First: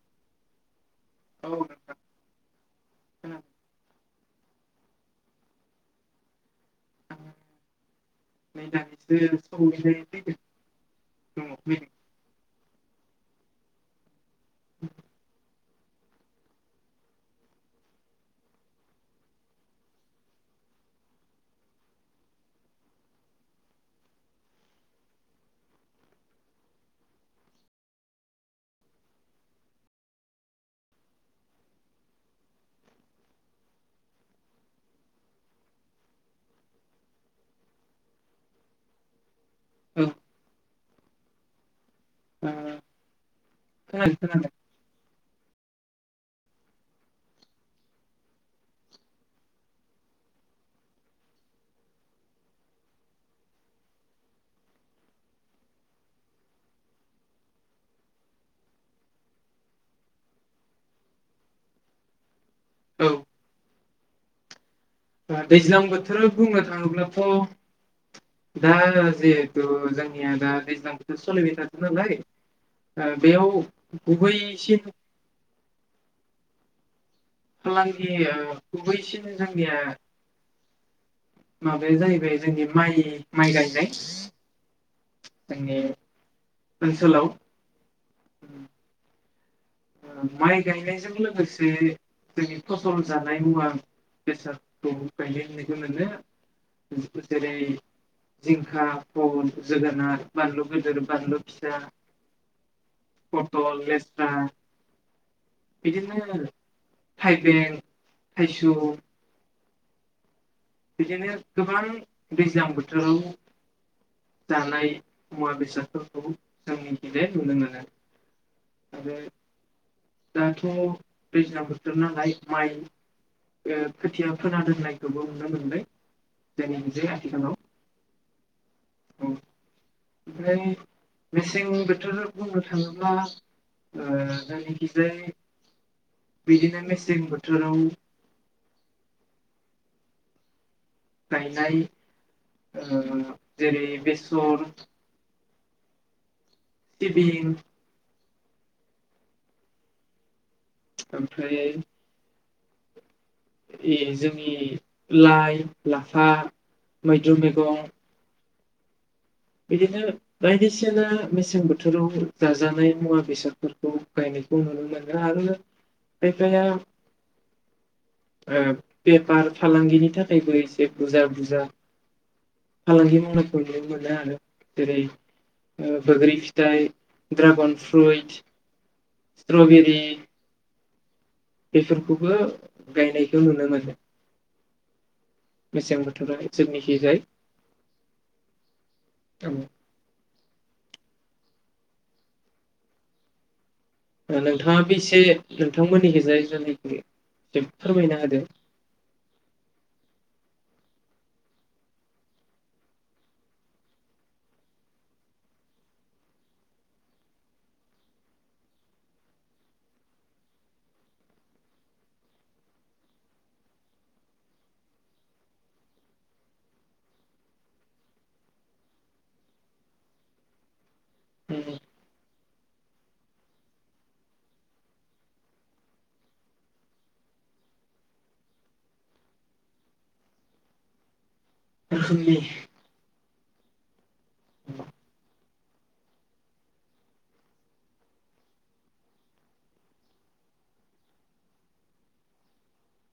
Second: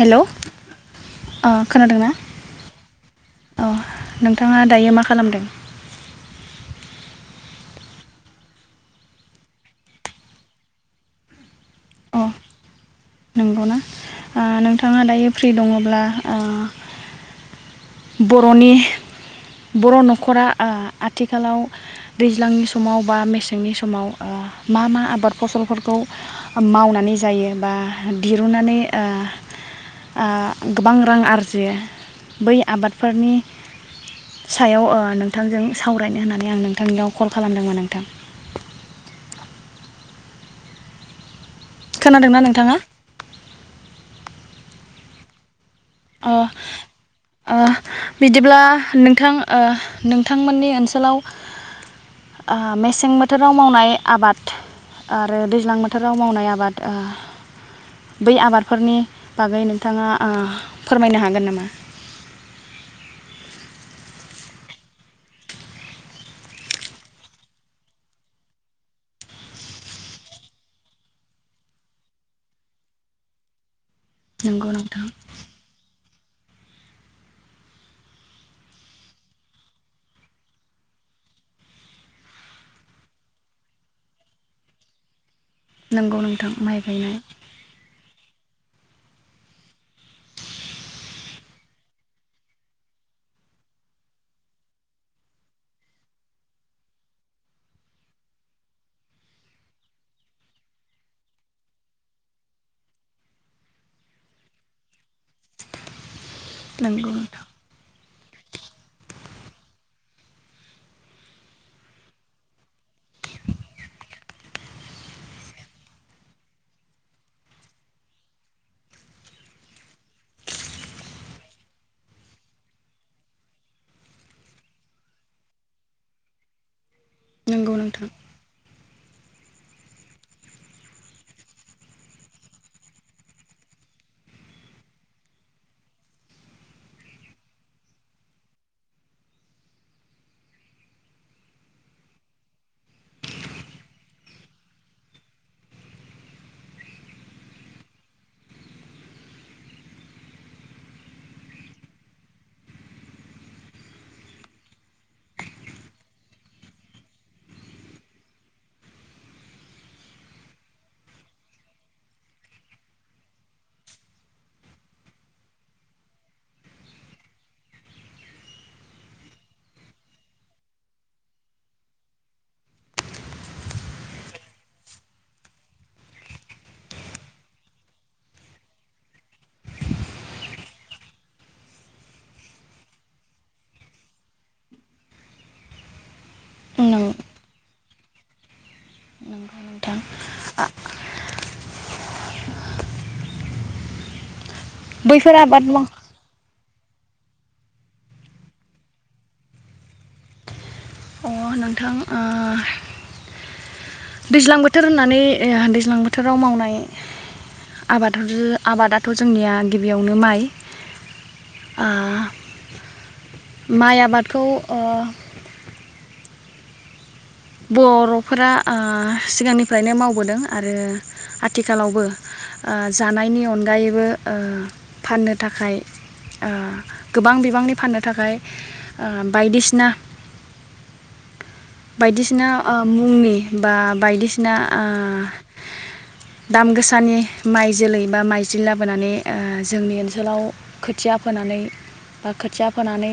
हेल' औ अ नोंथां खोनादोंना खोनादों अ नोंथाङा दायो मा खालामदों आं नै दानिसो अ सफैदों नंगौना ओ नोंथाङा दायो फ्रि दङ अब्ला ओ बर'नि बर' न'खरा आ आथिखालाव दैज्लांनि समाव बा मेसेंनि समाव अ मा मा आबाद फसलफोरखौ मावनानै जायो बा दिरुनानै आ आह गोबां रां आरजियो बै आबादफोरनि सायाव ओ नोंथांजों सावरायनो होननानै आं नोंथांनियाव कल खालामदोंमोन नोंथां औ खोनादोंना नोंथाङा खोनादों खोनादों ओ ओ बिदिब्ला नोंथां ओ नोंथांमोननि ओनसोलाव आ मेसें बोथोराव मावनाय आबाद आरो दैज्लां बोथोराव मावनाय आबाद ओह बै आबादफोरनि बागै नोंथाङा ओह फोरमायनो हागोन नामा औ ओ दैज्लां बोथोर बुंनो थाङोब्लाथ' दा जिहेथु जोंनिया दा दैज्लां बोथोर सोलिबाय थादों नालाय अ बेयाव नंगौ गुबैसिन नोंथां फालांगि गुबैसिन जोंनिया माबाया जाहैबाय जोंनि माइ माइ गायनाय जोंनि नंगौ नोंथां माइ गायनाय ओनसोलाव ओ माइ गायनायजों लोगोसे जोंनि फसल जानाय मुवा बेसादखौ गायनाय होननायखौ मोनो जेरै जिंखा फल जोगोनार बानलु गदिर बानलु फिसा फथल लेस्रा बिदिनो नंगौ नोंथां थाइबें थाइसौ बिदिनो गोबां दैज्लां बोथोराव जानाय मुवा बेसादफोरखौ जोंनि खैहा नुनो मोनो आरो दाथ' दैज्लां बोथोर नालाय माइ ओ खोथिया फोना दोननायखौबो मोननै दिनैनि जे नंगौ नोंथां औ ओमफ्राय मेसें बोथोर बुंनो थाङोब्ला ओ जोंनिखैजाय बिदिनो मेसें बोथोराव गायनाय ओ जेरै बेसर सिबिं ओमफ्राय ए जोंनि लाइ लाफा मैद्रु मैगं बिदिनो बायदिसिना मेसें बोथोराव जाजानाय मुवा बेसादफोरखौ गायनायखौ नुनो मोनो आरो खायफाया बेफार फालांगिनि थाखायबो एसे बुरजा बुरजा फालांगि मावनायखौ नुनो मोनो आरो जेरै बग्रि फिथाइ दड्रागन फ्रुइट ट्रबेरि बेफोरखौबो गायनायखौ नुनो मोनो। मेसें बोथोर जोंनिखि नंगौ जाय मोनथाम [unintelligible] नोंथाङाबो एसे बैफोर आबाद माव नोंथांमोननि खिजाया फोरमायना होदों औ ओ दैज्लां बोथोर होननानै ओ दैज्लां बोथोराव मावनाय आबाद आबादाथ' जोंनिया गिबियावनो माइ ओह माइ आबादखौ बर'फोरा ओ सिगांनिफ्रायनो मावबोदों आरो आथिखालावबो ओ जानायनि अनगायैबो ओ फाननो थाखाय ओ गोबां बिबांनि फाननो थाखाय ओ बायदिसिना रोखोमनि बायदिसिना ओ मुंनि बा बायदिसिना ना ओ दाम गोसानि माइ जोलै बा माइजलि लाबोनानै ओ जोंनि ओनसोलाव खोथिया फोनानै बा खोथिया फोनानै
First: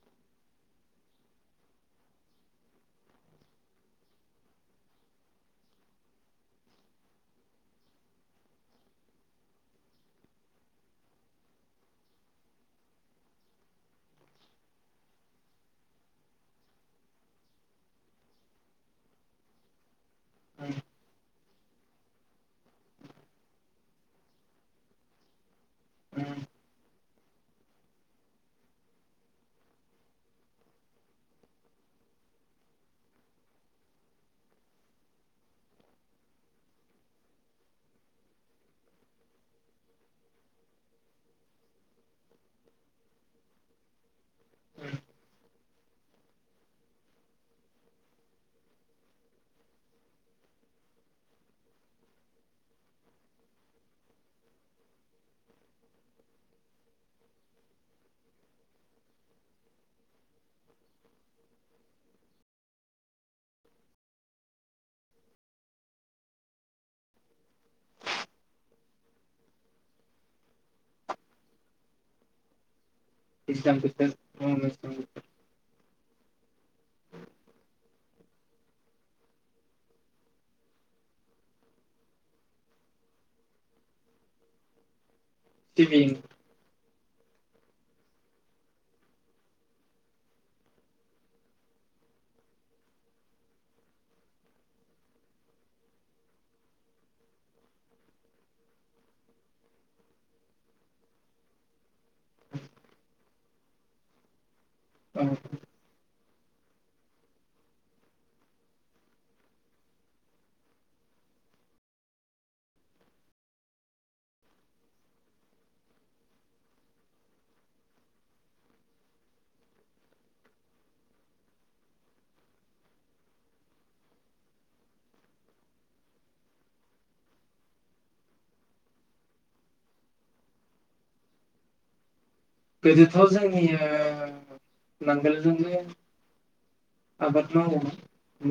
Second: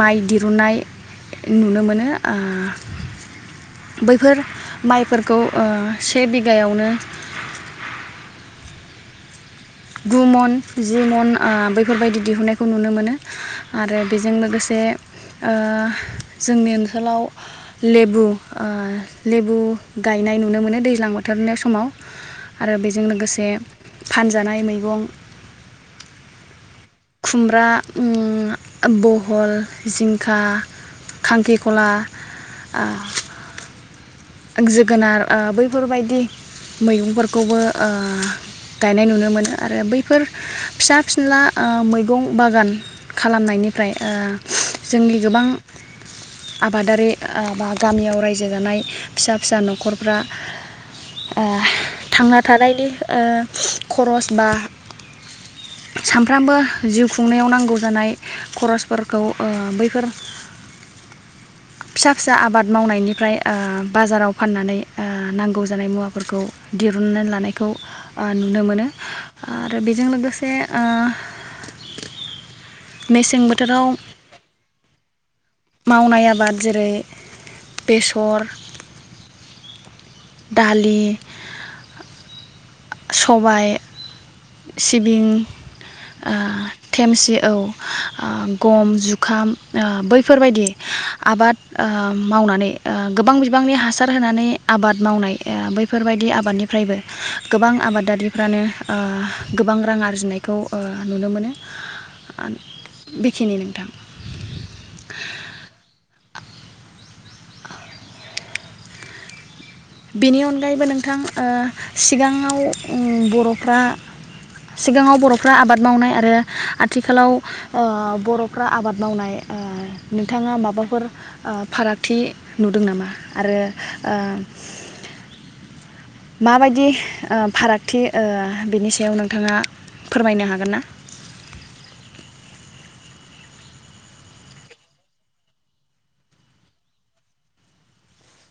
माइ दिरुननाय नुनो मोनो। ओह बैफोर माइफोरखौ ओह से बिगायावनो गु मन जि मन ओह बैफोरबायदि दिहुननायखौ नुनो मोनो। आरो बेजों ओह लोगोसे जोंनि ओनसोलाव लेबु ओ लेबु गायनाय नुनो मोनो दैज्लां बोथोरनि समाव आरो बेजों लोगोसे फान जानाय मैगं खुमब्रा ओम बहल जिंखा खांखिखला ओ जोगोनार ओ बैफोरबायदि मैगंफोरखौबो ओ गायनाय नुनो मोनो आरो बैफोर फिसा फिनला ओ मैगं बागान खालामनायनिफ्राय ओ जोंनि गोबां आबादारि ओ बा गामियाव रायजो जानाय फिसा फिसा न'खरफ्रा ओ थांना थानायनि ओ खरस बा सानफ्रामबो जिउ खुंनायाव नांगौ जानाय खरसफोरखौ ओ बैफोर फिसा फिसा आबाद मावनायनिफ्राय ओ बाजाराव फाननानै ओ नांगौ जानाय मुवाफोरखौ दिरुननानै लानायखौ नुनो मोनो। आरो बेजों लोगोसे ओ [unintelligible] मावनाय आबाद जेरै बेसर दालि सबाय सिबिं सिबिं ओ थेमसि औ ओ गम जुखाम ओ‌ बैफोरबायदि आबाद ओ मावनानै ओ गोबां बिबांनि हासार होनानै आबाद मावनाय ओ बैफोरबायदि आबादनिफ्रायबो गोबां आबादारिफ्रानो ओ गोबां रां आरजिनायखौ ओ नुनो मोनो बेखिनि नोंथां औ [unintelligible] बेनि अनगायैबो नोंथां ओ सिगाङाव उम बर'फ्रा सिगाङाव बर'फ्रा आबाद मावनाय आरो आथिखालाव ओ बर'फ्रा आबाद मावनाय ओ नोंथाङा माबाफोर ओ फारागथि नुदों नामा? आरो ओ माबायदि ओ फारागथि ओ बिनि सायाव नोंथाङा फोरमायनो हागोन ना? गोदोथ जोंनिया नांगोलजोंनो आबाद मावोमोन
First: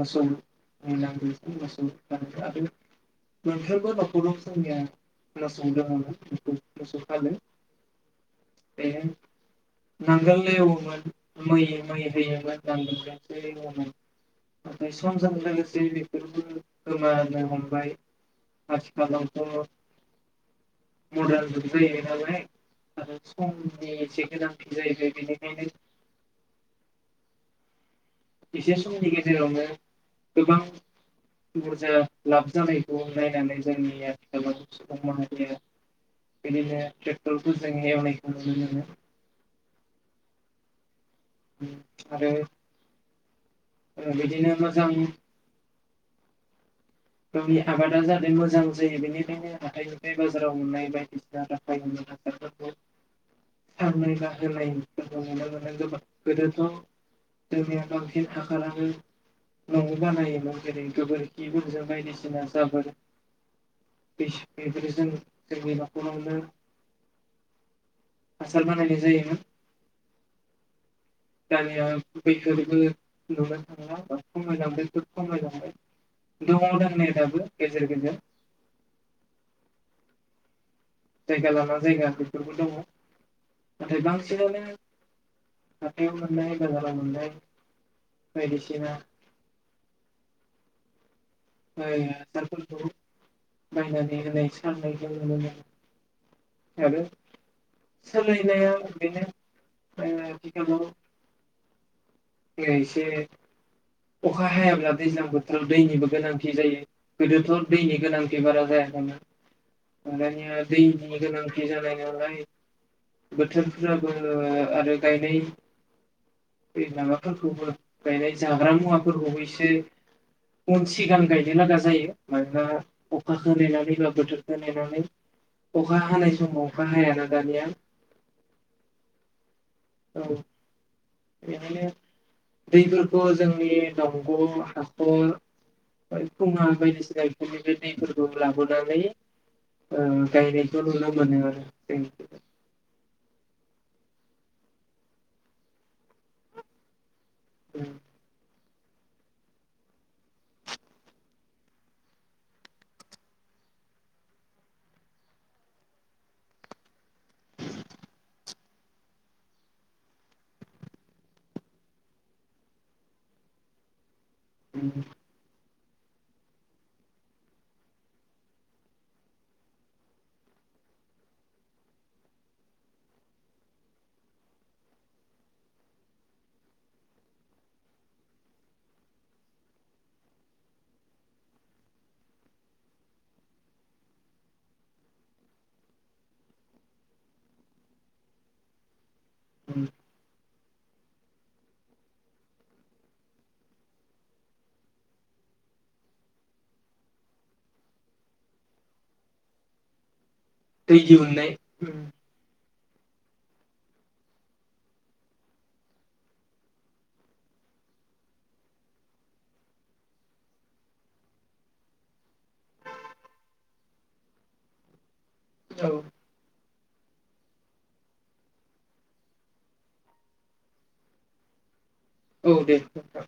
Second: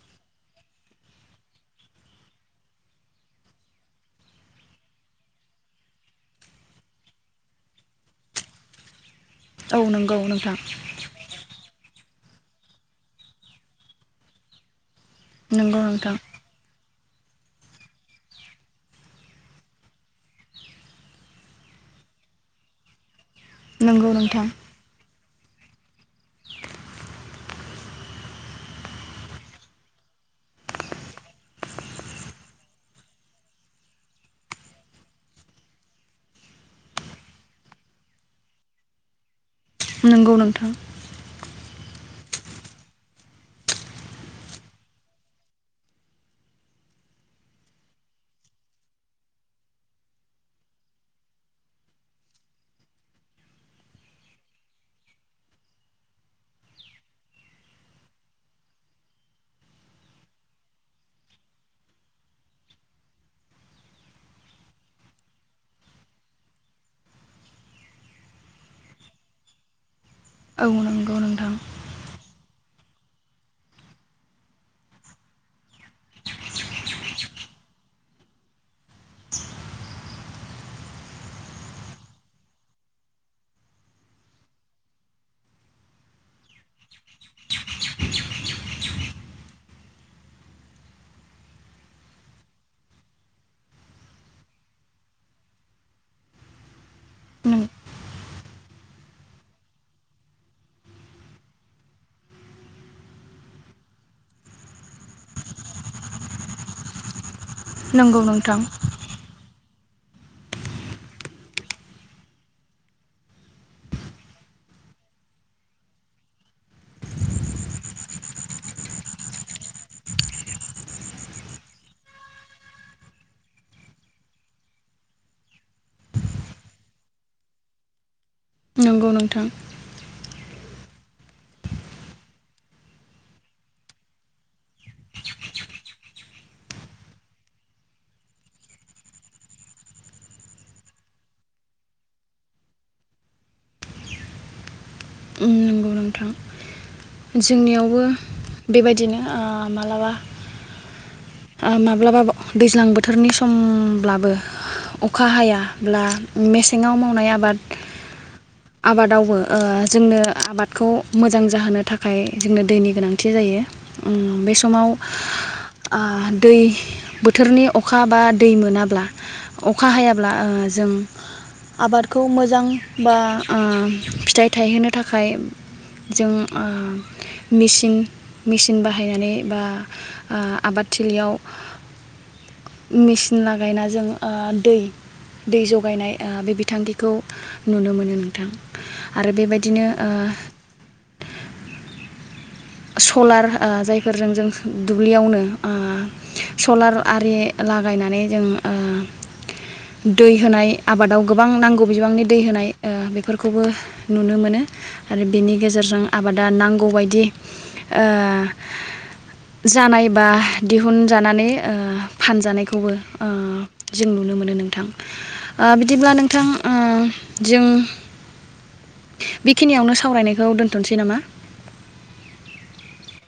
मोसौ नांगोलजों मोसौ आरो मोनफ्रोमबो न'खराव जोंनिया मोसौ दङमोन मोसौ फालो बे औ नंगौ नांगोल नोंथां एवोमोन मै मै होयो [unintelligible] समजों नंगौ लोगोसे नोंथां बेफोरबो गोमानो हमबाय आथिखालावथ' मदार्न जुग जायो नालाय आरो [unintelligible] नंगौ नोंथां गोनांथि जायैबाय बेनो बेनो इसे समनि गेजेरावनो गोबां बुरजा लाब जानायखौ नायनानै जोंनि [unintelligible] बिदिनो ट्रेक्टरफोरजों एवनायखौ नुनो मोनो। नोंगौ नोंथां। आरो [inaudible] ओ बिदिनो मोजां गावनि आबादा जाहाथे मोजां जायो बेनिखायनो हाथाइनिफ्राय बाजाराव मोननाय बायदिसिना राफाय होननाय हासारफोरखौ सांनाय बा होनायफोरखौ नुनो मोनो गोबां गोदोथ' जोंनिया बांसिन हासारानो न'आव बानायोमोन जेरै गोबोरखिफोरजों बायदिसिना जाबोर [inaudible] बेस- बेफोरो जों जोंनि न'खरावनो [inaudible] हासार बानायनाय जायोमोन। औ नंगौ [inaudible] नोंथां दानिया बैफोरबो [unintelligible] खमायलांबाय दङ दोननाय दाबो गेजेर गेजेर जायगा लामा जायगा बेफोरबो दङ। नाथाय बांसिनानो हाथायाव मोननाय बाजाराव मोननाय बायदिसिना [unintelligible] हासारफोरखौ बायनानै होनाय सारनायखौ नुनो मोनो। आरो [inaudible] सोलायनाया बेनो ओ आथिखालाव [inaudible] एसे अखा हायाब्ला दैज्लां बोथोराव दैनिबो गोनांथि जायो गोदो थ' दैनि नंगौ गोनांथि नोंथां बारा जायाखैना। ओ दानिया दैनि गोनांथि जानाय नालाय [inaudible] बोथोरफोराबो आरो गायनाय [inaudible] दैज्लाङाथ' गुबुन गायनाय जा ग्रा मुवाफोरखौबो एसे उन सिगां गायनो लागा जायो मानोना अखाखौ नेनानै बा बोथोरखौ नेनायनानै अखा हानाय समाव अखा हायाना दानिया। नंगौ नोंथां। औ, बिनिखायनो, दैफोरखौ जोंनि दंग' हाखर ओमफय खुङा बायदिसिना इफोरनिफ्रा दैफोरखौ लाबोनानै ओ गायनायखौ नुनो मोनो आरो जोंनिखैजाय। नंगौ नोंथां जोंनियावबो जों बेबायदिनो आ मालाबा ओ माब्लाबा दैज्लां बोथोरनि समब्लाबो अखा हायाब्ला मेसेङाव मावनाय आबाद, आबादावबो ओ जोंनो आबादखौ मोजां जाहोनो थाखाय जोंनो दैनि गोनांथि जायो। ओं बे समाव आ दै बोथोरनि अखा बा दै मोनाब्ला अखा हायाब्ला ओ जों आबादखौ मोजां बा ओ फिथाइ थायहोनो थाखाय जों ओ मिसिं मिसिंन बाहायनानै बा ओ आबाद थिलियाव [inaudible] मेसिन लागायना जों ओ दै, दै जगायनाय ओ बे बिथांखिखौ नुनो मोनो नोंथां। आरो बेबायदिनो ओ सलार ओ जायफोरजों दुब्लियावनो ओ सलार आरि लागायनानै जों ओ दै होनाय दै आबादाव गोबां दिहुननाय नांगौ बिबांनि दै होनाय ओ बेफोरखौबो नुनो मोनो आरो बिनि गेजेरजों आबादा नांगौबायदि ओ, जानाय बा दिहुनजानानै ओ फानजानायखौबो ओ, जों नुनो मोनो नोंथां। ओ औ बिदिब्ला नोंथां उम जों बेखिनियावनो सावरायनायखौ दोन्थनोसै नामा? औ दे नोंथां।